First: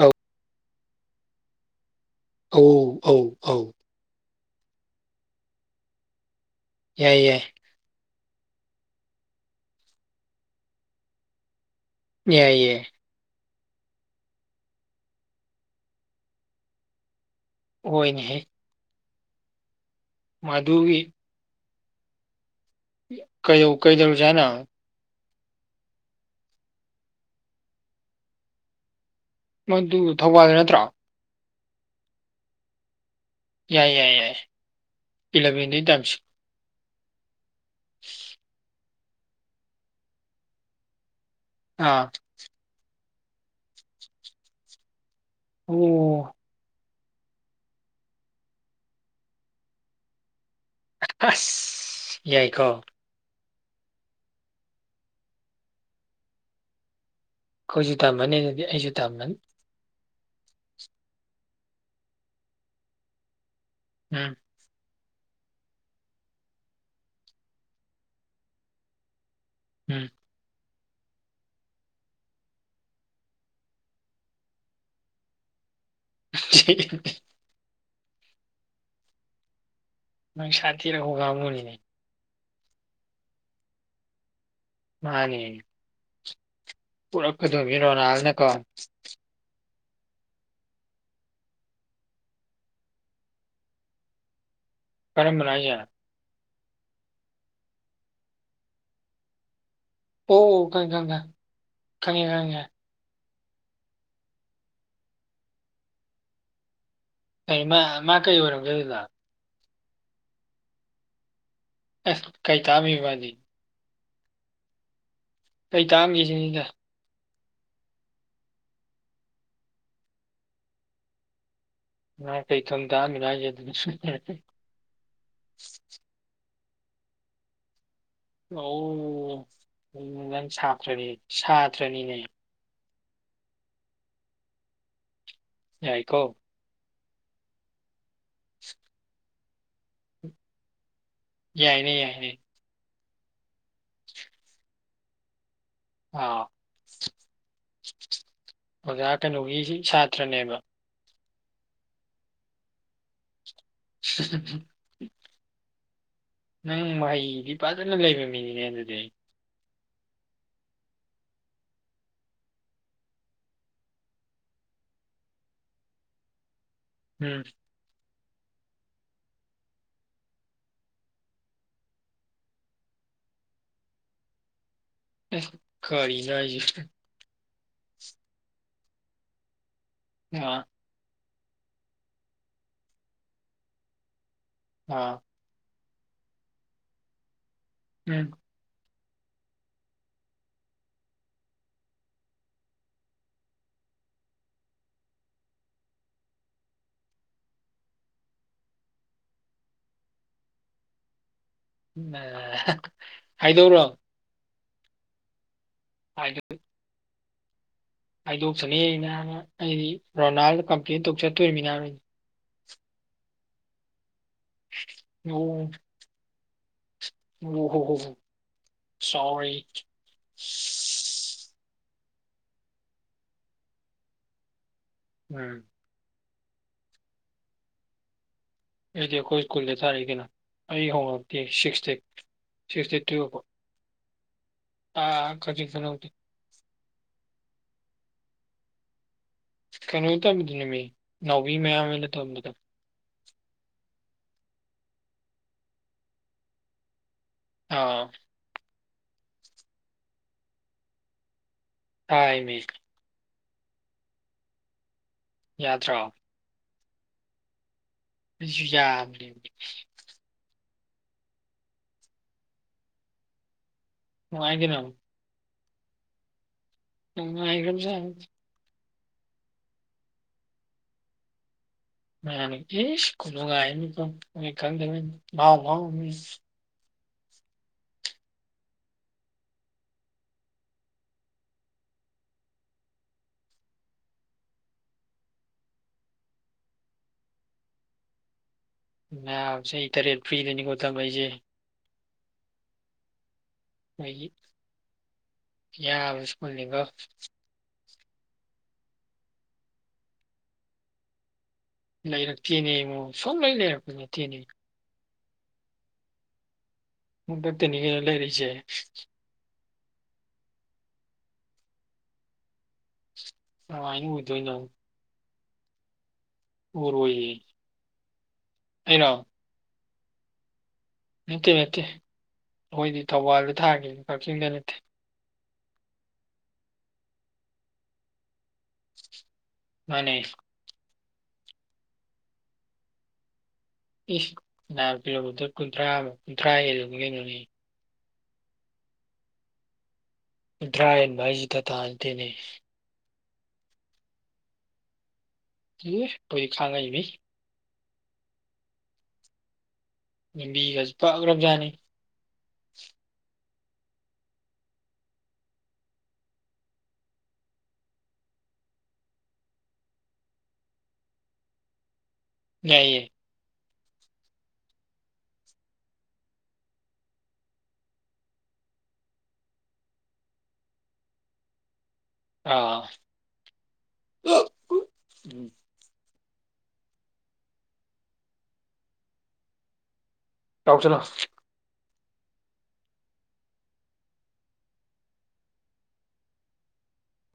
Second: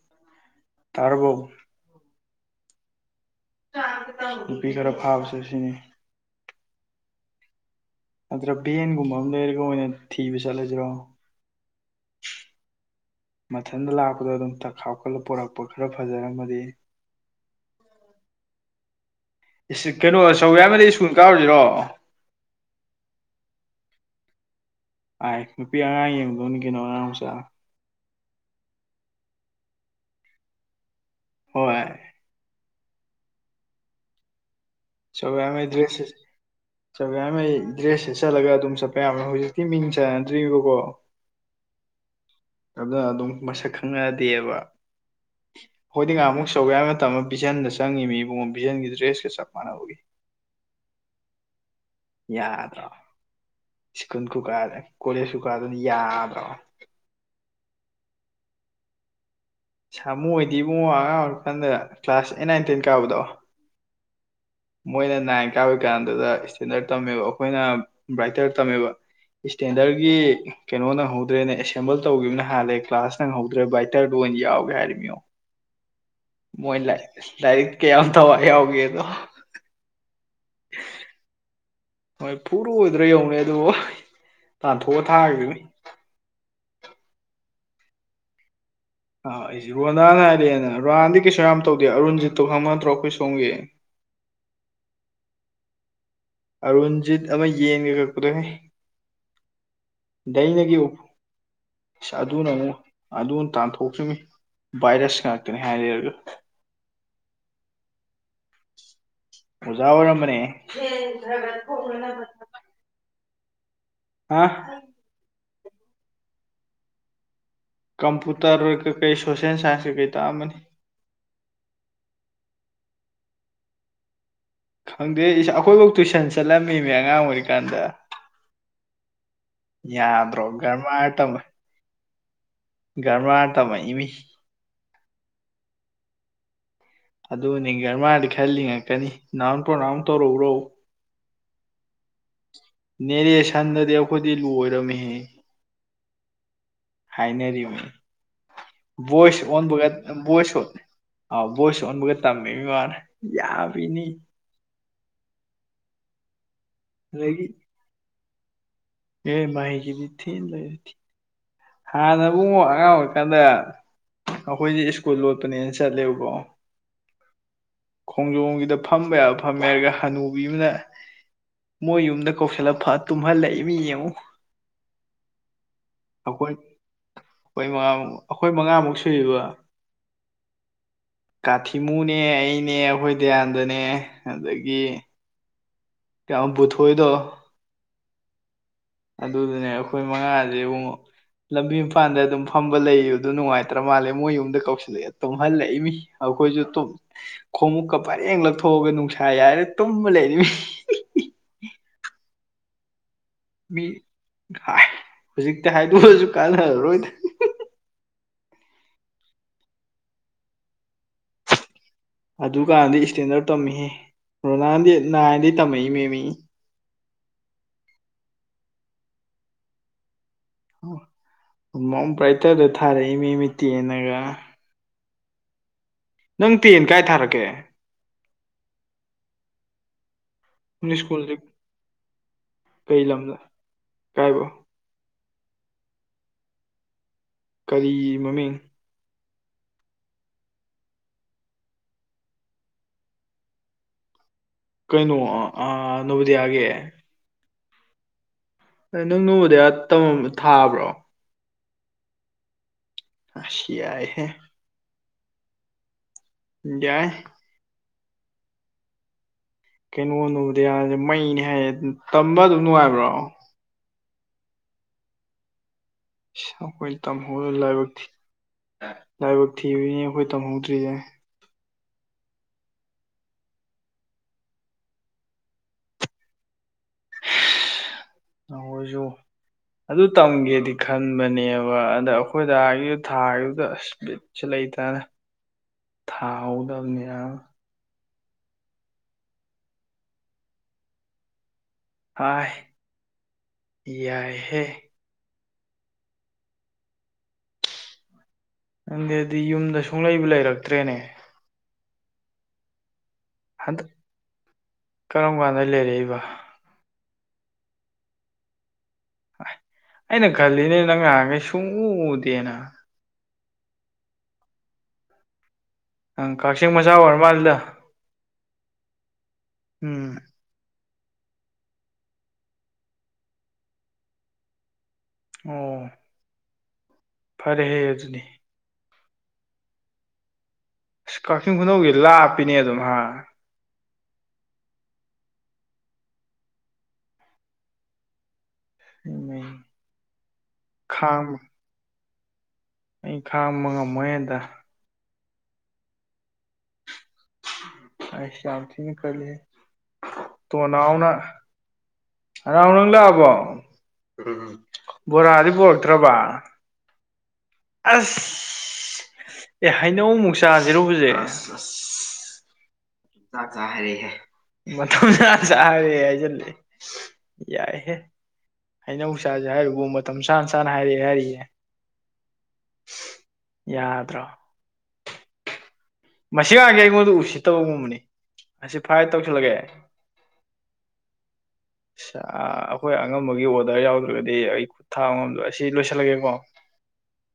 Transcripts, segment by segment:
ꯑꯧ ꯇꯥꯔꯕꯣ ꯑ ꯑ ꯑ ꯅꯨꯄꯤ ꯈꯔ ꯐꯥꯕꯁꯦ ꯁꯤꯅꯤ ꯌꯥꯏ ꯌꯥꯏ ꯅꯠꯇ꯭ꯔ ꯚꯦꯟꯒꯨꯝꯕ ꯑꯃ ꯂꯩꯔꯒ ꯑꯣꯏꯅ ꯊꯤꯕ ꯆꯠꯂꯁꯤꯔꯣ ꯌꯥꯏꯌꯦꯦ ꯃꯊꯟꯇ ꯂꯥꯛꯄꯗ ꯑꯗꯨꯝ ꯇꯛꯈꯥꯎꯞꯀꯠꯂ ꯄꯣꯔꯛꯄ ꯈꯔ ꯐꯖꯔꯝꯒꯗꯤ ꯑꯣꯏꯣꯏꯅꯦ ꯀꯩꯅꯣ ꯆꯧꯦ ꯍꯥꯏꯃ ꯁ꯭ꯀꯨꯜ ꯀꯥꯔꯨꯁꯤꯔꯣ ꯀꯩ ꯀꯩꯗꯔꯖꯅ ꯑꯥꯏ ꯅꯨꯄꯤ ꯑꯉꯥꯡ ꯌꯦꯡꯗꯧꯅꯤ ꯀꯩꯅꯣ ꯑꯉꯥꯡ ꯃꯆꯥꯥ ꯃꯗꯨ ꯊꯧꯕꯥꯜꯗꯨ ꯅꯠꯇ꯭ꯔꯣ ꯍꯣꯏ ꯌꯥꯏ ꯌꯥꯏ ꯌꯥꯏ ꯆꯧꯒ ꯏꯂꯚꯦꯟꯗꯩ ꯗ꯭ꯔꯦꯁ ꯇꯝꯁꯤ ꯆꯧꯒ ꯗ꯭ꯔꯦꯁ ꯑꯦꯁꯥ ꯂ ꯇꯨ ꯁ ꯍꯧꯖꯤꯛꯇꯤ ꯃꯤꯡ ꯆꯥꯟꯅꯗ꯭ꯔꯤꯕꯀꯣ ꯑꯥ ꯑꯗꯨꯅ ꯑꯗꯨꯝ ꯃꯁꯛ ꯈꯪꯉꯛꯑꯗꯤꯕ ꯑꯣ ꯍꯣꯏꯗꯤ ꯉꯍꯥꯃꯨꯛ ꯁꯧ ꯌꯥ ꯃꯇꯝ ꯑꯃ ꯄꯤꯖꯟꯗ ꯆꯪꯉꯤ ꯃꯤ ꯏꯕꯨꯡꯉꯣ ꯄꯤꯖꯟꯒꯤ ꯗ꯭ꯔꯦꯁꯀ ꯆꯞ ꯃꯥꯟꯅꯅꯕꯒꯤ ꯑꯁ ꯌꯥꯏꯀꯣ ꯌꯥꯗ꯭ꯔꯣ ꯁ꯭ꯀꯨꯜ ꯀꯀꯥ ꯀꯣꯂꯦꯖꯁꯨꯨꯀꯥ ꯑꯗꯨꯅ ꯌꯥꯕ꯭ꯔꯣ ꯑꯩꯈꯣꯏꯁꯨ ꯇꯝꯃꯅꯤ ꯑꯗꯨꯗꯤ ꯑꯩꯁꯨ ꯇꯝꯃꯅꯤ ꯁꯥꯃꯣꯏ ꯑꯣꯏꯗꯤ ꯏꯕꯨꯡꯉꯣ ꯑꯉꯥꯡ ꯑꯣꯏꯔꯀꯥꯟꯗ ꯀ꯭ꯂꯥꯁ ꯑꯩꯠ ꯅꯥꯏꯟ ꯇꯦꯟ ꯀꯥꯕꯗꯣ ꯎꯝ ꯃꯣꯏꯅ ꯅꯥꯏꯟ ꯀꯥ ꯑꯣꯏ ꯀꯥꯟꯗꯨꯗ ꯏꯁꯇꯦꯟꯗꯔꯠ ꯇꯝꯃꯦꯕ ꯑꯩꯈꯣꯏꯅ ꯕ꯭ꯔꯥꯏꯇꯔ ꯇꯝꯃꯦꯕ ꯎꯝ ꯏꯁꯇꯦꯟꯗꯔꯒꯤ ꯀꯩꯅꯣ ꯅꯪꯍꯧꯗ꯭ꯔꯦꯅ ꯑꯦꯁꯦꯝꯕꯜ ꯇꯧꯈꯤꯕꯅ ꯍꯥꯜꯂꯦ ꯀ꯭ꯂꯥꯁ ꯅꯪꯍꯧꯗ꯭ꯔꯦ ꯕꯥꯏꯇꯔꯗꯨ ꯑꯣꯏꯅ ꯌꯥꯎꯒꯦ ꯍꯥꯏꯔꯤꯕꯃꯤꯉꯣ ꯃꯣꯏ ꯂꯥꯏꯔꯤꯛ ꯀꯌꯥꯝ ꯊꯋꯥꯏ ꯌꯥꯎꯒꯦꯗꯣ ꯅꯪ ꯁꯥ ꯇꯦꯔꯥ ꯍꯒꯍ ꯍꯣꯅꯤꯅꯦ ꯐꯨꯔꯣꯏꯗ꯭ꯔꯥ ꯌꯧꯅ ꯑꯗꯨꯕꯨ ꯇꯥꯟꯊꯣꯛꯑ ꯊꯥꯔꯗꯤ ꯄꯔ ꯀ ꯑꯗꯨ ꯃꯤꯔꯣ ꯅ ꯍꯥꯜꯅꯦ ꯀꯣ ꯑ ꯑꯩꯁꯦ ꯔꯣꯅꯥꯅ ꯍꯥꯏꯔꯛꯑꯦꯅ ꯔꯣꯅꯥꯥꯟꯗꯤ ꯀꯩꯁꯨ ꯌꯥꯝ ꯇꯧꯗꯦ ꯑꯔꯨꯟꯖꯤꯠꯇꯣ ꯈꯪꯕ ꯅꯠꯇ꯭ꯔꯣ ꯑꯩꯈꯣꯏ ꯁꯣꯝꯒꯤ [unintelligible] ꯔ ꯃꯂ ꯌꯥꯔ ꯑꯔꯨꯟꯖꯤꯠ ꯑꯃ ꯌꯦꯡꯒꯦ ꯀꯛꯄꯗꯍ ꯑꯣ ꯗꯩꯅꯒꯤ ꯎ ꯈꯪꯉꯦ ꯈꯪꯉꯦ ꯈꯪꯉꯦ ꯈꯪꯉꯦ ꯑꯗꯨꯅ ꯈꯪꯉꯦ ꯑꯃꯨꯛ ꯑꯗꯨ ꯇꯥꯟꯊꯣꯛꯇ꯭ꯔꯤꯅꯤ ꯚꯥꯏꯔꯁ ꯉꯥꯛꯇꯅꯤ ꯍꯥꯏꯔꯦꯔꯒ ꯀꯩ ꯃꯥ ꯀꯩ ꯑꯣꯏꯔ ꯀꯗ ꯑꯣꯖꯥ ꯑꯣꯏꯔꯝꯕꯅꯦ ꯑꯁ ꯀꯩ ꯇꯥꯝꯃꯤꯕꯅꯤ ꯑ ꯀꯩ ꯇꯥꯝꯒꯦ ꯁꯤꯗ ꯀꯝꯄꯨꯇꯔ ꯀꯩꯀꯩ ꯁꯣꯁꯦꯜ ꯁꯥꯏꯟꯁꯀꯩꯀꯩ ꯇꯥꯛꯑꯝꯃꯅꯤ ꯑ ꯀꯩꯊꯣ ꯇꯃꯤꯅꯥꯦ ꯑꯗꯨ ꯃꯤ ꯃ ꯌꯦꯉꯥꯡ ꯑꯣꯏ ꯀꯥꯟꯗ ꯑꯣ ꯌꯥꯗ꯭ꯔꯣ ꯪ ꯁꯥꯇ꯭ꯔꯅꯤ ꯁꯥꯇ꯭ꯔꯅꯤꯅꯦ ꯔꯃ ꯇꯃ ꯏꯃꯤ ꯌꯥꯏꯀꯣ ꯑꯗꯨꯅꯦ ꯔꯃꯥꯗꯤ ꯈꯜꯂꯤꯉꯛꯀꯅꯤ ꯅꯥꯎꯟ ꯄ꯭ꯔꯣꯅꯥꯎꯟ ꯇꯧꯔꯎꯔꯛꯎ ꯌꯥꯏꯅꯦ ꯌꯥꯏ ꯅꯦꯔꯦ ꯁꯟꯗꯗꯤ ꯑꯩꯈꯣꯏꯗꯤ ꯂꯣꯏꯔꯝꯃꯤꯍꯦ ꯑ ꯍꯥꯏꯅꯔꯤꯕꯅꯤ ꯑꯣꯖꯥ ꯚꯣꯏꯁ ꯀꯩꯅꯣꯒꯤ ꯑꯣꯟꯕꯒ ꯚꯣꯏꯁ ꯁꯥꯇ꯭ꯔꯅꯦꯕ ꯍꯠ ꯑꯥꯎ ꯕꯣꯏ ꯁꯣꯟꯕꯒ ꯇꯝꯃꯤ ꯋꯥꯅ ꯌꯥꯝ [unintelligible] ꯅꯪ ꯑꯗꯒꯤ ꯃꯍꯩꯗꯤ ꯐꯖꯅ ꯂꯩꯕ ꯃꯤꯅꯤꯅꯦ ꯑꯗꯨꯗꯤ ꯑꯦ ꯃꯥꯍꯤꯒꯤꯗꯤ ꯊꯤ ꯂꯩ ꯍꯥꯟꯅꯕꯨꯨꯡꯉ ꯑꯉꯥꯡ ꯑꯣꯏꯔꯀꯥꯟꯗ ꯑꯩꯈꯣꯏꯗꯤꯦ ꯁ꯭ꯀꯨꯜ ꯂꯣꯠꯄꯅꯦꯅ ꯆꯠꯂꯦꯕꯕꯣ ꯎꯝ ꯈꯣꯡꯖꯣꯝꯒꯤꯗ ꯐꯝꯕ ꯌꯥꯕ ꯐꯝꯃꯦ ꯍꯥꯏꯔꯒ ꯍꯅꯨꯕꯤ ꯑꯃꯅ ꯃꯣꯏ ꯌꯨꯝꯗ ꯀꯧꯁꯤꯜꯂ ꯐ ꯇꯨꯝꯍꯜꯂꯛꯏ ꯃꯤ ꯌꯦꯡꯉꯨ ꯀꯔꯤꯅ ꯑꯩꯈꯣꯏ ꯑꯩꯈꯣꯏ ꯃꯉꯥꯃꯨꯛ ꯑꯩꯈꯣꯏ ꯃꯉꯥꯃꯨꯛ ꯁꯨꯏꯕ ꯑ ꯀꯥꯊꯤꯃꯨꯅꯦ ꯑꯩꯅꯦ ꯑꯩꯈꯣꯏ ꯗꯌꯥꯟꯗꯅꯦ ꯑꯗꯒꯤ ꯑꯥ ꯀꯕꯨꯊꯣꯏꯗ ꯎꯝ ꯑꯗꯨꯗꯨꯅꯦ ꯑꯩꯈꯣꯏ ꯃꯉꯥꯗꯤꯨ ꯂꯝꯕꯤ ꯏꯝꯐꯥꯜꯗ ꯑꯗꯨꯝ ꯐꯝꯕ ꯂꯩ ꯑꯗꯨ ꯅꯨꯡꯉꯥꯏꯇ꯭ꯔ ꯃꯥꯜꯂꯦ ꯃꯣꯏ ꯌꯨꯝꯗ ꯀꯧꯁꯤꯜꯂꯛꯑꯦ ꯇꯨꯝꯍꯜꯂꯛꯏ ꯃꯤ ꯑꯩꯈꯣꯏꯁꯨ ꯈꯣꯡꯎꯨꯞꯀ ꯄꯔꯦꯡ ꯂꯧꯊꯣꯛꯑꯒ ꯅꯨꯡꯁꯥ ꯌꯥꯔꯦ ꯇꯨꯝꯕ ꯂꯩꯔꯤꯕꯔꯤ [unintelligible] ꯑꯗꯔꯕ ꯥꯏ ꯍꯧꯖꯤꯛꯇꯤ ꯍꯥꯏꯗꯣꯛꯑꯁꯨ ꯀꯥꯟꯅꯔꯔꯣꯏꯗꯅꯤ ꯍꯥꯏꯗꯣꯛꯆꯅꯤ ꯅꯅ ꯑꯩꯗꯤ ꯔꯣꯅꯥꯜꯗ ꯀꯝꯄ꯭ꯂꯦꯟ ꯇꯧ ꯆꯠꯇꯣꯔꯤꯃꯤꯅꯔꯣꯏꯅꯤ ꯑꯗꯨꯀꯥꯟꯗꯤ ꯏꯁꯇꯦꯟꯗꯔꯠ ꯇꯝꯃꯤꯍꯦ ꯔꯣꯅꯥꯜꯗ ꯅꯥꯏꯟꯗꯒꯤꯩ ꯇꯝꯃꯛꯏ ꯃꯦꯝꯃꯤ ꯎ ꯍꯣ ꯍꯣ ꯍ ꯁꯣꯔꯤ ꯎ ꯃꯣꯝ ꯕ꯭ꯔꯥꯏꯇꯔꯗ ꯊꯥꯔꯛꯏ ꯃꯤ ꯃꯤꯠ ꯇꯦꯅꯒ ꯎꯝ ꯅꯪ ꯇꯦꯟ ꯀꯥꯏ ꯊꯥꯔꯛꯀꯦ ꯑꯩꯗꯤ ꯑꯩꯈꯣꯏ ꯁ꯭ꯀꯨꯜꯗ ꯊꯔꯔꯤ ꯀꯅ ꯑꯩ ꯅꯣꯏ ꯁ꯭ꯀꯨꯜꯁꯦ ꯍꯣꯡꯂꯛꯇꯦ ꯁꯤꯛꯁ ꯗꯤ ꯁꯤꯛꯁ ꯗꯦ ꯇꯨꯐꯧ ꯀꯥꯏꯕꯧ ꯑ ꯈꯖꯤꯡ ꯈꯨꯅꯧꯗꯩꯅꯦ ꯀꯔꯤ ꯃꯃꯤꯡ ꯀꯩꯅꯣ ꯇꯝꯕꯗꯨ ꯅꯃꯤ ꯅꯥꯎꯕꯤ ꯃꯌꯥꯝꯅ ꯊꯝꯕꯗ ꯀꯩꯅꯣ ꯑ ꯅꯕꯗꯤꯌꯥꯒꯤ ꯑ ꯅꯪ ꯅꯣꯕꯣꯗꯤꯌ ꯊꯥꯕ꯭ꯔꯣ ꯊꯥꯏ ꯃꯤ ꯑꯁ ꯌꯥꯏ ꯍꯦ ꯌꯥꯗ꯭ꯔꯥ ꯌꯥꯏ ꯁꯨ ꯌꯥ ꯂꯩ [unintelligible] ꯑꯗꯨ ꯃꯩꯅꯦ ꯍꯥꯏꯌꯦ ꯇꯝꯕ ꯑꯗꯨꯝ ꯅꯨꯡꯉꯥꯏꯕ꯭ꯔꯣ ꯋꯥꯥꯏ ꯀꯅ ꯁ ꯇꯝ ꯍꯤ [inaudible] ꯅꯨꯡꯉꯥꯏꯒ꯭ꯔꯕꯖꯥꯠꯅꯤ ꯂꯥꯏꯕꯛ ꯊꯤꯕꯅꯤ ꯑꯩꯈꯣꯏ ꯇꯝꯍꯧꯗ꯭ꯔꯤꯌꯦ ꯃ ꯏꯁ ꯀꯨꯂꯒꯅꯤ ꯈꯪꯗꯥꯎꯥꯎ ꯃꯤ ꯅ ꯑꯣꯏꯁꯨ ꯑꯗꯨ ꯇꯝꯒꯦꯗꯤ ꯈꯟꯕꯅꯦꯕ ꯑꯗ ꯑꯩꯈꯣꯏꯗ ꯍꯥꯏꯒꯤ ꯊꯥꯗꯨꯗ ꯑꯁ ꯕꯤꯠꯁ ꯂꯩ ꯑꯩ ꯇ ꯊꯥꯎꯗꯅꯤ ꯌꯥ ꯃꯌ ꯆꯍꯤ ꯇꯔꯦꯠ ꯐ꯭ꯔꯤꯗꯅꯤꯀꯣ ꯇꯃꯥꯏꯁꯦ ꯍꯥꯏ ꯌꯥꯏꯍꯦ ꯌꯥꯕꯁ꯭ꯨꯀꯜꯂꯤꯕꯣ ꯅꯪꯗꯦꯗꯤ ꯌꯨꯝꯗ ꯁꯨꯡꯂꯩꯕꯨ ꯂꯩꯔꯛꯇ꯭ꯔꯦꯅꯦ ꯂꯩꯔꯛꯇꯦꯅꯦ ꯏꯉꯣ ꯁꯨꯡꯂꯩ ꯍꯟꯗꯛ ꯂꯩꯔꯛꯄ ꯅꯠꯇꯦꯅꯦ ꯀꯔꯝ ꯀꯥꯟꯗ ꯂꯩꯔꯛꯏꯕ ꯗ ꯇꯅꯤ ꯀ ꯂꯩꯔꯤꯁꯦ ꯑꯩꯅ ꯈꯜꯂꯤꯅꯦ ꯅꯪ ꯉꯥꯡꯈꯩ ꯁꯨꯡꯎ ꯎꯗꯦꯅ ꯑꯥꯏꯅ ꯎꯗꯣꯏ ꯅ ꯑꯪ ꯀꯛꯆꯤꯡ ꯃꯆꯥ ꯑꯣꯏꯔ ꯃꯥꯜꯗ ꯑꯩꯔꯣ ꯎꯝ ꯅꯠꯇꯦ ꯅꯠꯇꯦ ꯑꯩꯈꯣꯏꯗꯤ ꯊꯧꯕꯥꯜꯗ ꯊꯥꯈꯤ ꯀꯛꯆꯤꯡꯗ ꯅꯠꯇꯦ ꯑꯣ ꯐꯔꯦ ꯍꯌꯦ ꯑꯗꯨꯅꯤ ꯃꯥꯅꯦ ꯑꯁ ꯀꯛꯆꯤꯡ ꯈꯨꯅꯧꯒꯤ ꯂꯥꯞꯄꯤꯅꯦ ꯑꯗꯨꯝ ꯍꯥ ꯏꯁ ꯅꯥ ꯀꯤꯂꯣꯃꯤꯇꯔ ꯀꯨꯟꯊ꯭ꯔꯥ ꯑꯃ ꯀꯨꯟꯊ꯭ꯔꯥ ꯍꯦꯜꯂꯕ ꯀꯩꯅꯣꯅꯦ ꯃꯦ [unintelligible] ꯗ꯭ꯔꯥꯏꯟ ꯏꯁꯤꯗ ꯇꯗꯅꯦ ꯑꯩ ꯈꯥꯝꯕ ꯉꯝꯃꯣꯏꯗ ꯍꯣꯏ ꯁꯥꯡꯉꯥꯏꯏ [unintelligible] ꯃꯤ ꯑꯁ ꯌꯥꯝ ꯊꯤꯅ ꯀꯂꯦ ꯂꯝꯕꯤꯒꯁꯦ ꯇꯣꯅꯥꯎꯅ ꯄꯛꯈ꯭ꯔꯕꯖꯥꯠꯅꯤ ꯑꯔꯥꯎ ꯅꯪ ꯂꯥꯛꯑꯕꯣ ꯎ ꯕꯣꯔꯥꯗꯤ ꯄꯣꯔꯛꯇ꯭ꯔꯕ ꯑꯁ ꯑꯦ ꯍꯩꯅꯧ ꯃꯨꯛ ꯆꯥꯁꯤꯔꯨꯕꯁꯦ ꯌꯥꯏꯌꯦ ꯔꯦ ꯃꯇꯝ ꯆꯥ ꯆꯥꯔꯦꯦ ꯍꯥꯏꯁꯤꯂ ꯌꯥꯏꯍꯦ ꯍꯩꯅꯧꯁꯥꯁꯦ ꯍꯥꯏꯔꯨꯕꯨ ꯃꯇꯝ ꯁꯥꯅ ꯁꯥꯅ ꯍꯥꯏꯔꯛꯑꯦ ꯍꯥꯏꯔꯛꯑꯦ ꯑꯥꯝ ꯌꯥꯗ꯭ꯔꯣ ꯃꯁꯤꯒꯥꯡꯒꯤꯦ ꯑꯩꯉꯣꯟꯗ ꯎꯁꯤꯠꯇꯕꯒꯨꯝꯕꯅꯤ ꯑꯁꯤ ꯐ꯭ꯔꯥꯏ ꯇꯧꯁꯤꯜꯂꯒꯦ ꯆꯥꯎꯥꯎ ꯆꯅꯥ ꯑꯩꯈꯣꯏ ꯑꯉꯝꯕꯒꯤ ꯑꯣꯔꯗꯔ ꯌꯥꯎꯗ꯭ꯔꯒꯗꯤ ꯑꯩ ꯈꯨꯠ ꯊꯥ ꯑꯃꯝꯗ ꯑꯁꯤ ꯂꯣꯏꯁꯤꯜꯂꯒꯦꯀꯣ [inaudible]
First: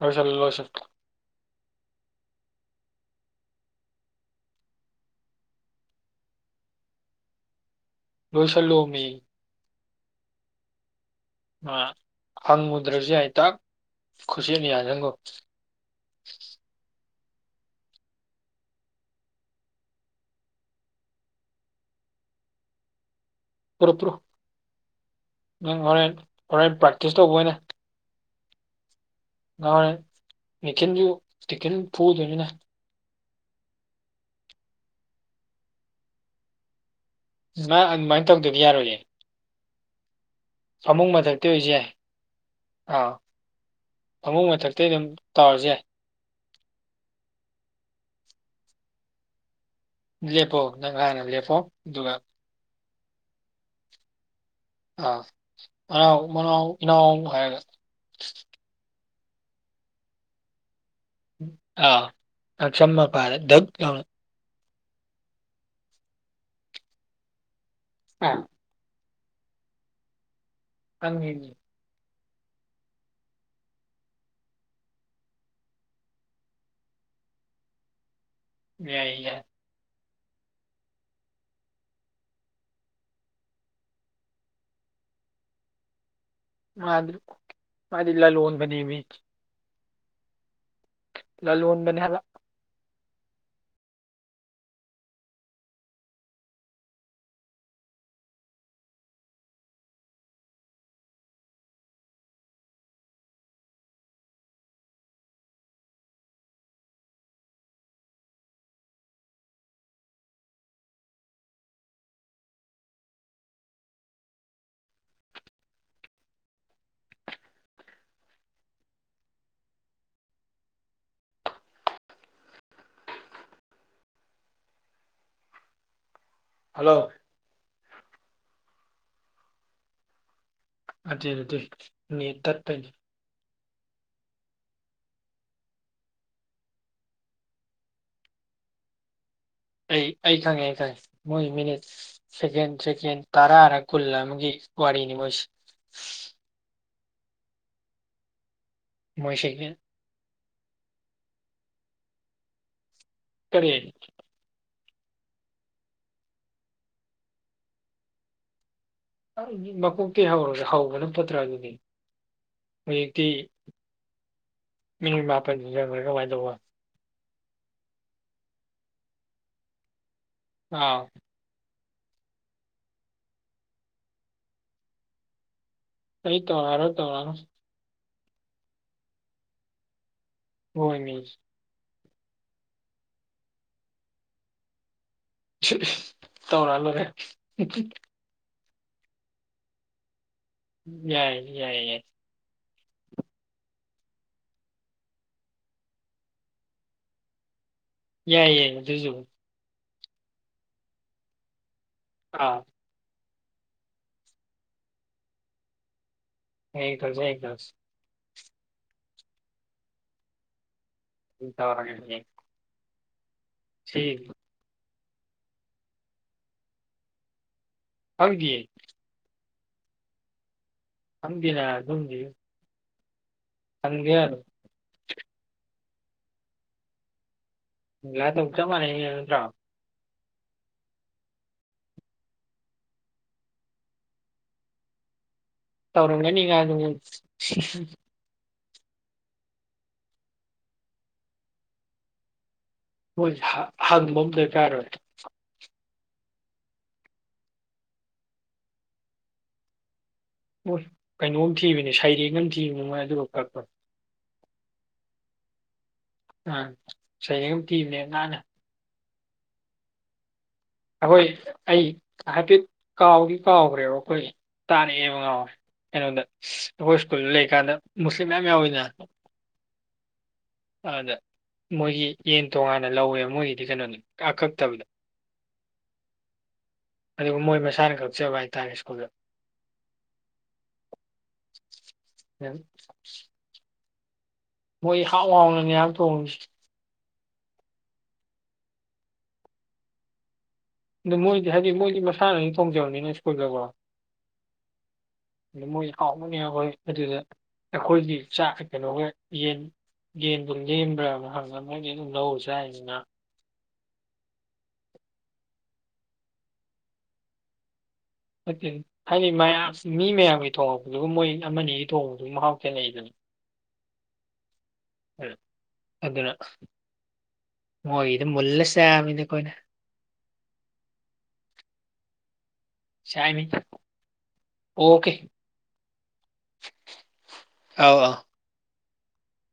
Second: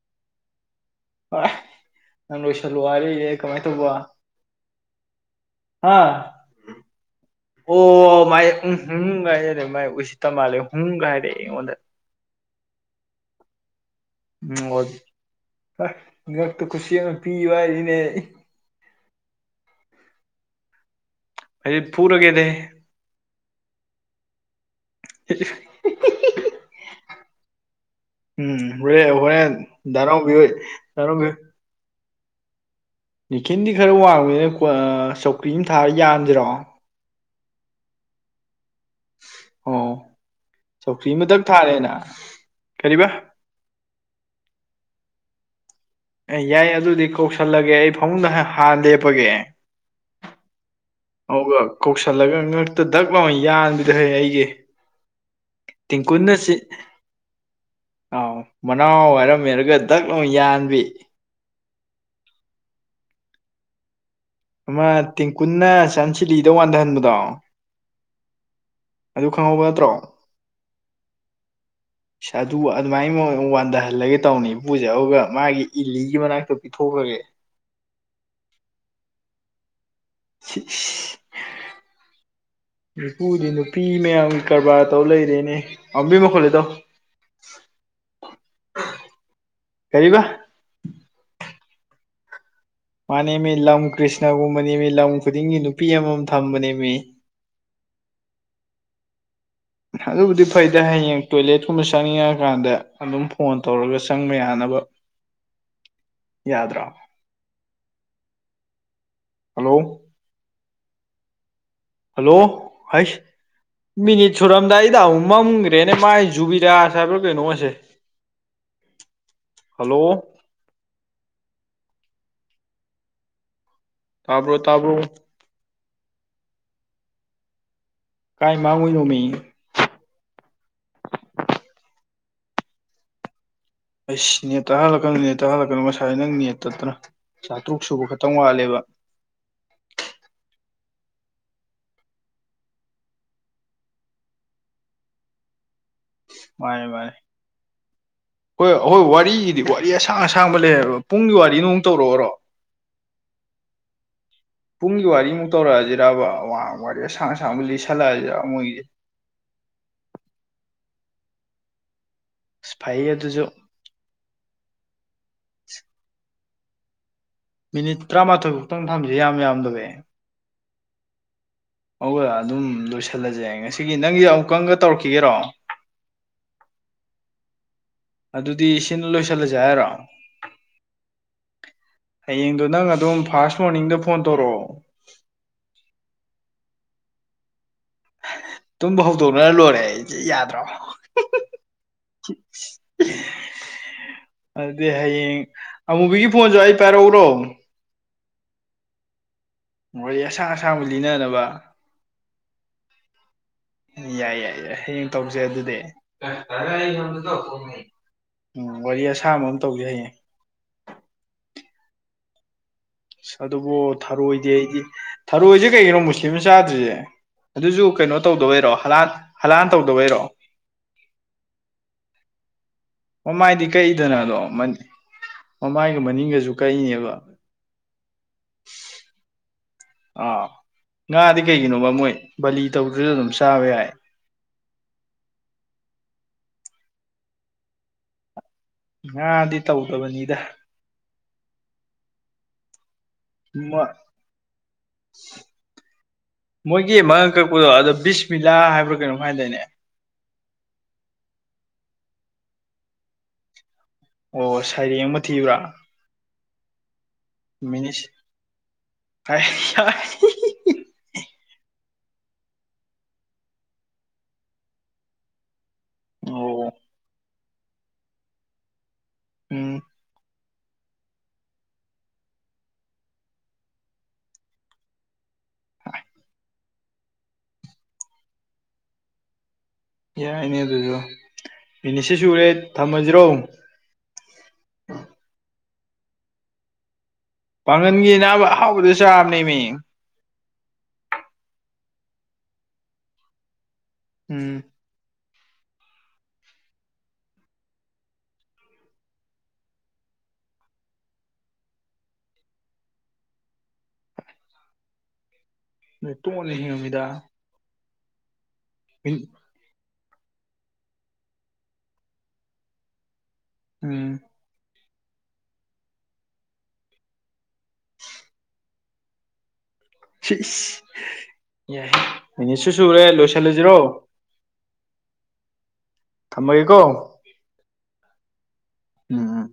ꯍꯁꯜꯂꯣꯁ ꯌꯥꯝꯁꯂꯨ ꯋꯥꯔꯦ ꯀꯃꯦꯥꯏ ꯇꯧꯕ ꯍꯥ ꯑꯣ ꯃꯥꯏ ꯎ ꯂꯣꯏꯁꯜꯂꯣꯃꯤ ꯍꯨꯝꯒꯥꯏꯔꯦꯔꯦ ꯃꯥꯏ ꯎꯏꯁꯤꯠꯇ ꯃꯥꯜꯂꯦ ꯍꯨꯝꯒꯥꯏꯔꯦꯑꯦ ꯑꯩꯉꯣꯟꯗ ꯐꯪꯉꯨꯗ꯭ꯔꯁꯨ ꯑꯩꯏꯇꯥꯛ ꯎꯝ ꯍꯛꯇ ꯈꯨꯁꯤꯅ ꯄꯤꯋꯥꯔꯤꯅꯦ ꯄꯨꯔꯒꯦꯗꯦ ꯔꯄ꯭ꯔꯣ ꯅꯪ ꯍꯣꯔꯦꯟ ꯍꯣꯔꯦꯟ ꯄ꯭ꯔꯦꯛꯇꯤꯁ ꯇꯧꯕ ꯑꯣꯏꯅ ꯎꯝ ꯔꯦ ꯍꯣꯏ ꯅꯪ ꯍꯣꯔꯦꯟ ꯗꯔꯥꯡꯕꯤ ꯗꯔꯕꯤ ꯐꯣꯗꯅꯤꯅ ꯅꯤꯀꯤꯜꯗꯤ ꯈꯔ ꯋꯥꯡꯕꯅꯤꯅ ꯆꯧꯀ꯭ꯔꯤ ꯑꯃ ꯊꯥꯔ ꯌꯥꯟꯗꯔꯣ ꯃꯥ ꯑꯗꯨꯃꯥꯏꯅ ꯇꯧꯗꯒꯤ ꯌꯥꯔꯣꯏꯅꯦꯦ ꯑꯣ ꯐꯃꯨꯡ ꯆꯧꯀ꯭ꯔꯤ ꯑꯃꯗꯪ ꯃꯊꯛꯇꯤ ꯑꯣꯏꯁꯨ ꯌꯥꯏ ꯊꯥꯔꯦꯅ ꯑꯥ ꯀꯔꯤꯕ ꯐꯃꯨꯡ ꯃꯊꯛꯇꯤ ꯑꯗꯨꯝ ꯇꯧꯔꯁꯨ ꯌꯥꯏ ꯑꯦ ꯌꯥꯏ ꯑꯗꯨꯗꯤ ꯀꯧꯁꯜꯂꯒꯦ ꯑꯩ ꯐꯃꯨꯡꯗ ꯍꯥꯟꯅ ꯂꯦꯞꯄꯒꯦ ꯏꯦ ꯄꯣ ꯑꯗꯨꯒ ꯀꯧꯁꯜꯂꯒ ꯉꯛꯇ ꯗꯛ ꯂꯥꯎ ꯌꯥꯟꯗꯨꯗꯤ ꯍ ꯑꯩꯒꯤ ꯑꯥ ꯃꯅꯥꯎ ꯇꯀꯨꯟꯅꯁꯤ ꯃꯅꯥꯎ ꯏꯅꯥꯎ ꯍꯥꯏꯔꯒ ꯑꯥꯎ ꯃꯅꯥꯑꯣ ꯍꯥꯏꯔ ꯃꯔꯝꯃꯦꯔꯒ ꯗꯛ ꯂꯅꯨꯡ ꯌꯥꯟꯕꯤ ꯑ ꯀꯃ ꯄꯥꯔꯦ ꯑꯃ ꯇꯦꯡꯀꯨꯟꯅ ꯆꯥꯟꯁꯤꯂꯤꯗ ꯋꯥꯟꯊꯍꯟꯕꯗꯣ ꯑꯥ ꯑꯗꯨ ꯈꯪꯍꯧꯕ ꯅꯠꯇ꯭ꯔꯣ ꯀ ꯑꯗꯨ ꯑꯗꯨꯃꯥꯏꯅ ꯃꯑꯣ ꯋꯥꯟꯊꯍꯜꯂꯒꯦ ꯇꯧꯅꯤ ꯏꯄꯨꯁꯦ ꯑꯗꯨꯒ ꯃꯥꯒꯤ ꯏꯂꯤꯒꯤ ꯃꯅꯥꯛꯇꯣ ꯄꯤꯊꯣꯛ ꯑꯣꯏꯦ ꯌꯥꯏꯒ [unintelligible] ꯄꯨꯗꯤ ꯅꯨꯄꯤ ꯃꯌꯥꯝꯒꯤ ꯀꯔꯕꯥꯔ ꯇꯧ ꯂꯩꯔꯦꯅꯦ ꯑꯝꯕꯤ ꯃꯈꯣꯜ ꯂꯩꯗꯧ ꯃꯥꯗꯤꯂ ꯂꯣꯟꯣꯟꯕꯅꯤꯃꯤ ꯀꯔꯤꯕ ꯂꯂ ꯎꯟꯗꯅꯤꯂ ꯃꯥꯅꯦ ꯃꯤ ꯂꯝ ꯀ꯭ꯔꯤꯁꯅꯒꯨꯝꯕ ꯅꯃꯤ ꯂꯝ ꯈꯨꯗꯤꯡꯒꯤ ꯅꯨꯄꯤ ꯑꯃꯃꯝ ꯊꯝꯕꯅꯦꯃꯤ ꯑꯗꯨꯕꯨꯗꯤ ꯐꯩꯗꯤ ꯍꯌꯦꯡ ꯇꯣꯏꯂꯦꯠꯀꯨꯝꯕ ꯆꯪꯅꯤꯡꯉꯀꯥꯟꯗ ꯑꯗꯨꯝ ꯐꯣꯟ ꯇꯧꯔꯒ ꯆꯪꯕ ꯌꯥꯅꯕ ꯌꯥꯗ꯭ꯔꯥꯥꯎ ꯍꯂꯣ ꯍꯜꯂꯣ ꯑꯩꯁ ꯃꯤꯅꯤꯠ ꯁꯨꯔꯝꯗꯥꯏꯗ ꯑꯃꯨꯛ ꯃꯝꯈ꯭ꯔꯦꯅꯦ ꯃꯥꯏ ꯖꯨꯕꯤꯔꯖ ꯍꯥꯏꯕ꯭ꯔꯥ ꯀꯩꯅꯣꯁꯦ ꯍꯂꯣ ꯇꯥꯕ꯭ꯔꯣ ꯇꯥꯕ꯭ꯔꯣ ꯍꯜꯂꯣ ꯀꯥꯏ ꯃꯥꯒꯏꯅꯣꯃꯤ ꯑꯗꯨ ꯑꯗꯨꯗꯤ ꯅ ꯇꯠꯄꯅꯦ ꯑꯩꯁ ꯅꯦꯠꯇ ꯇ ꯍꯜꯂꯛꯀꯅ ꯅꯦꯠꯇ ꯇ ꯍꯜꯂꯛꯀꯅ ꯉꯁꯥꯏ ꯅꯪ ꯅꯦꯠꯇ ꯇꯠꯇ꯭ꯔꯥ ꯆꯥꯇ꯭ꯔꯨꯛ ꯁꯨꯕ ꯈꯛꯇꯪ ꯋꯥꯠꯂꯦꯕ ꯑꯩ ꯑꯩ ꯈꯪꯉꯦ ꯑꯩ ꯈꯪꯉꯦ ꯃꯣꯏ ꯃꯤꯅꯤꯠ ꯁꯦꯀꯦꯟ ꯁꯦꯀꯦꯟ ꯇꯔꯥꯅ ꯀꯨꯜ ꯑꯃꯒꯤ ꯋꯥꯅꯤ ꯃꯁ ꯃꯥꯅꯦ ꯃꯥꯅꯦ ꯍꯣꯏ ꯑꯩꯍꯣꯏ ꯃꯣꯏ ꯋꯥꯔꯤꯒꯤꯗꯤ ꯁꯦꯀꯦꯟ ꯋꯥꯔꯤ ꯑꯁꯥꯡ ꯑꯁꯥꯡꯕ ꯂꯩꯕ ꯄꯨꯡꯒꯤ ꯋꯥꯔꯤ ꯅꯨꯡꯃꯨꯛ ꯇꯧꯔꯛꯑꯣꯔꯣ ꯀꯔꯤ ꯄꯨꯡꯒꯤ ꯋꯥꯔꯤꯃꯨꯛ ꯇꯧꯔꯛꯑꯁꯤꯔꯔꯕ ꯑꯡ ꯋꯥꯔꯤ ꯑꯁꯥꯡ ꯑꯁꯥꯡꯕ ꯂꯤꯠꯁꯜꯂꯛꯑꯁꯤꯔ ꯃꯣꯏꯒꯤꯁꯦ ꯃꯀꯣꯛꯇꯤ ꯍꯧꯔꯁꯦ ꯍꯧꯕꯅ ꯐꯠꯇ꯭ꯔꯥ ꯑꯗꯨꯗꯤ ꯑꯁ ꯐꯩꯌꯦ ꯍꯧꯖꯤꯛꯇꯤ ꯑꯗꯨꯁꯨ ꯃꯤꯅꯤꯠ ꯃꯥꯄꯟꯗꯨ ꯆꯪꯈ꯭ꯔꯦ ꯀꯃꯥꯏꯅ ꯇꯧꯕ ꯃꯤꯅꯤꯠ ꯇꯔꯥꯃꯥꯊꯣꯏ ꯐꯨꯛꯇꯪ ꯊꯝꯁ ꯌꯥꯝ ꯌꯥꯝꯗꯕꯦ ꯑꯥ ꯑꯣ ꯑꯗꯨꯝ ꯂꯣꯏꯁꯤꯜꯂꯁꯦ ꯉꯁꯤꯒꯤ ꯅꯪꯁ ꯑꯃꯨꯛꯀꯪꯒ ꯇꯧꯔꯛꯈꯤꯒꯦꯔꯣ ꯑꯩ ꯇ ꯍꯥꯏꯔ ꯇꯧꯔ ꯑꯗꯨꯗꯤ ꯁꯤꯅ ꯂꯣꯏꯁꯤꯜꯂꯁꯦ ꯍꯥꯏꯔꯣ ꯍꯣꯏ ꯃꯤ ꯍꯌꯦꯡꯗꯨꯣ ꯅꯪ ꯑꯗꯨꯝ ꯐꯥꯔꯁ ꯃꯣꯔꯅꯤꯡꯗ ꯐꯣꯟ ꯇꯧꯔꯛꯑꯣ ꯇꯧꯔꯛ ꯂꯔꯦ ꯇꯨꯝꯕ ꯍꯧꯗꯣꯛꯅꯔ ꯂꯣꯏꯔꯦ ꯑꯩꯁꯦ ꯌꯥꯗ ꯌꯥꯏ ꯌꯥꯏꯏ [unintelligible] ꯑꯗꯨꯗ ꯍꯌꯦꯡ ꯑꯃꯨꯕꯤꯒꯤ ꯐꯣꯟꯁꯨꯏ ꯄꯥꯏ ꯔꯛ ꯎꯔꯣ ꯌꯥꯏꯌꯦ ꯌꯥꯏ ꯑꯗꯨꯖ ꯃꯣꯔꯣꯏ ꯑꯁꯥꯡ ꯑꯁꯥꯡꯕꯨ ꯂꯤꯅꯅꯕ ꯑꯥ ꯌꯥꯏ ꯌꯥꯏ ꯌꯥꯏ ꯍꯌꯦꯡ ꯇꯧꯁꯦ ꯑꯗꯨꯗꯤ ꯀ ꯇꯔꯒ ꯑꯩ ꯍꯌꯦꯡ ꯇꯧꯁꯤ ꯍꯌꯦꯡ ꯌꯥꯝꯗꯗꯈ ꯇꯧꯁꯤ ꯎꯝ ꯋꯥꯔꯤ ꯑꯁꯥꯕ ꯑꯃ ꯇꯧꯁ ꯍꯌꯦ ꯆ ꯑꯁ ꯑꯗꯨꯕꯨ ꯊꯔꯣꯏꯗꯤ ꯑꯩꯗꯤ ꯊꯔꯣꯏꯁꯦ ꯀꯩꯒꯤꯅꯣ ꯃꯨꯁꯂꯤꯝ ꯆꯥꯗ꯭ꯔꯤꯁꯦ ꯑꯗꯨꯁꯨ ꯀꯩꯅꯣ ꯈꯪꯗꯤꯌꯦ ꯇꯧꯗꯧꯕꯩꯔꯣ ꯍꯂꯥꯟ ꯍꯂꯥꯟ ꯇꯧꯗꯧꯕꯩꯔꯣ ꯊꯒꯅ ꯊꯝꯒꯤ ꯃꯃꯥꯏꯗꯤ ꯀꯛꯏꯗꯅ ꯑꯗꯣ ꯃꯃꯥꯏꯒ ꯃꯅꯤꯡꯒꯁꯨ ꯀꯛꯏꯅꯦꯕ ꯏ ꯃꯅꯤꯠꯇ꯭ꯔ ꯑꯥ ꯉꯥꯗꯤ ꯀꯩꯒꯤꯅꯣꯕ ꯃꯣꯏ ꯕꯥꯂꯤ ꯇꯧꯗꯁꯨ ꯑꯗꯨꯝ ꯆꯥꯕ ꯌꯥꯏ [unintelligible] ꯇꯧꯔ ꯑꯗꯨ ꯉꯥꯗꯤ ꯇꯧꯗꯕꯅꯤꯗ ꯃꯣꯏ ꯍꯪꯕꯝꯗ ꯀꯥꯔ ꯑꯣꯏ ꯃꯣꯏꯒꯤ ꯑꯃꯒ ꯀꯛꯄꯗꯣ ꯑꯗꯣ ꯕꯤꯁꯃꯤꯂꯥ ꯍꯥꯏꯕ꯭ꯔꯥ ꯀꯩꯅꯣꯝꯃꯥꯏꯅ ꯂꯩꯅꯦ ꯑꯣ ꯀꯩꯅꯣꯝ ꯊꯤꯕꯅꯦ ꯁꯩꯔꯦꯡ ꯑꯃ ꯊꯤꯕ ꯃꯣꯏ ꯑꯗꯨꯒ ꯀꯛꯄꯅꯦ ꯑꯣ ꯁꯩꯔꯦꯡ ꯑꯃ ꯊꯤꯕ꯭ꯔꯥ ꯎꯝ ꯁꯩꯔꯦꯡꯒ ꯀꯤꯕꯅꯦ ꯉꯅ ꯍꯥꯏ ꯑꯩꯈꯣꯏ ꯑꯩ ꯍꯥꯏꯐꯦꯠ ꯀꯥꯎꯗꯤ ꯀꯥꯎꯈ꯭ꯔꯦꯕ ꯑꯩꯈꯣꯏ ꯇꯥꯔꯛꯑꯦ ꯑꯃ ꯉꯥꯎꯔꯦ ꯀꯩꯅꯣꯗ ꯑꯣ ꯍꯈꯣꯏ ꯁ꯭ꯀꯨꯜ ꯂꯩꯀꯥꯟꯗ ꯃꯨꯁꯂꯤꯝ ꯃꯌꯥꯝ ꯌꯥꯎꯋꯅ ꯎꯝ ꯑꯗꯦ ꯃꯣꯏꯒꯤ ꯌꯦꯟ ꯇꯣꯉꯥꯟꯅ ꯂꯧꯋꯦꯕ ꯃꯣꯏꯒꯤꯗꯤ ꯀꯩꯅꯣꯅꯤ ꯑꯀꯛꯇꯕꯗ ꯑꯗꯨ ꯃꯣꯏ ꯃꯁꯥꯅ ꯀꯛꯆꯕ ꯍꯥꯏꯇꯥꯔꯦ ꯁ꯭ꯀꯨꯜꯗ ꯌꯥꯏꯅꯦ ꯑꯗꯨꯁꯨ ꯃꯤꯅꯦꯠ ꯁꯤ ꯁꯨꯔꯦ ꯊꯝꯃꯁꯤꯔꯣ ꯃꯣꯏ ꯍꯥꯛ ꯋꯥꯡꯅꯅꯦ ꯌꯥꯝ ꯇꯣꯡꯔꯤꯁꯤ ꯄꯥꯡꯒꯟꯒꯤ ꯅꯅꯥꯕ ꯑꯍꯥꯎꯕꯗ ꯆꯥꯕꯅꯦ ꯏ ꯃꯤ ꯑꯗꯨ ꯃꯣꯏꯗꯤ ꯍꯥꯏꯗꯤ ꯃꯣꯏꯗꯤ ꯃꯁꯥꯅ ꯊꯣꯡꯖꯕꯅꯤꯅ ꯁ꯭ꯀꯨꯜꯗꯀꯣ ꯎꯝ ꯃꯣꯏ ꯀꯥꯎꯅꯅꯤ ꯑꯩꯈꯣꯏ ꯑꯗꯨꯗ ꯑꯩꯈꯣꯏꯗꯤ ꯆꯥꯛ ꯀꯩꯅꯣꯒ ꯌꯦꯟ ꯌꯦꯟꯗꯨ ꯂꯦꯝꯕ꯭ꯔꯥꯅ ꯍꯪ ꯃꯣꯏꯗꯤ ꯑꯗꯨꯝ ꯂꯧ ꯆ ꯍꯥꯏꯅꯤꯅ ꯇꯨꯃꯅꯤ ꯑꯃꯃꯤꯗꯥ ꯐꯀꯦ ꯍꯥꯏꯗꯤ ꯃꯌꯥꯝ ꯃꯤ ꯃꯌꯥꯝꯒꯤ ꯊꯣꯡꯂꯛꯄꯗꯨꯒ ꯃꯣꯏ ꯑꯃꯅꯤ ꯑꯒꯤ ꯊꯣꯛꯣꯡꯕꯗꯨ ꯃꯍꯥꯎ ꯆꯅꯩꯗꯅꯤ ꯎꯝ ꯎ ꯑꯗꯨꯅ ꯃ ꯏꯗꯤ ꯃꯂꯁꯦ ꯏꯗꯤ ꯀꯣꯏꯅ ꯌꯥꯏ ꯃꯤꯅꯤꯠꯁꯨ ꯁꯨꯔꯦ ꯆꯥꯏꯃꯤ ꯂꯣꯏꯁꯤꯜꯂꯁꯤꯔꯣ ꯑꯣꯀꯦ ꯊꯃꯒꯀꯣ ꯑꯥꯎ ꯑꯥꯎ ꯑ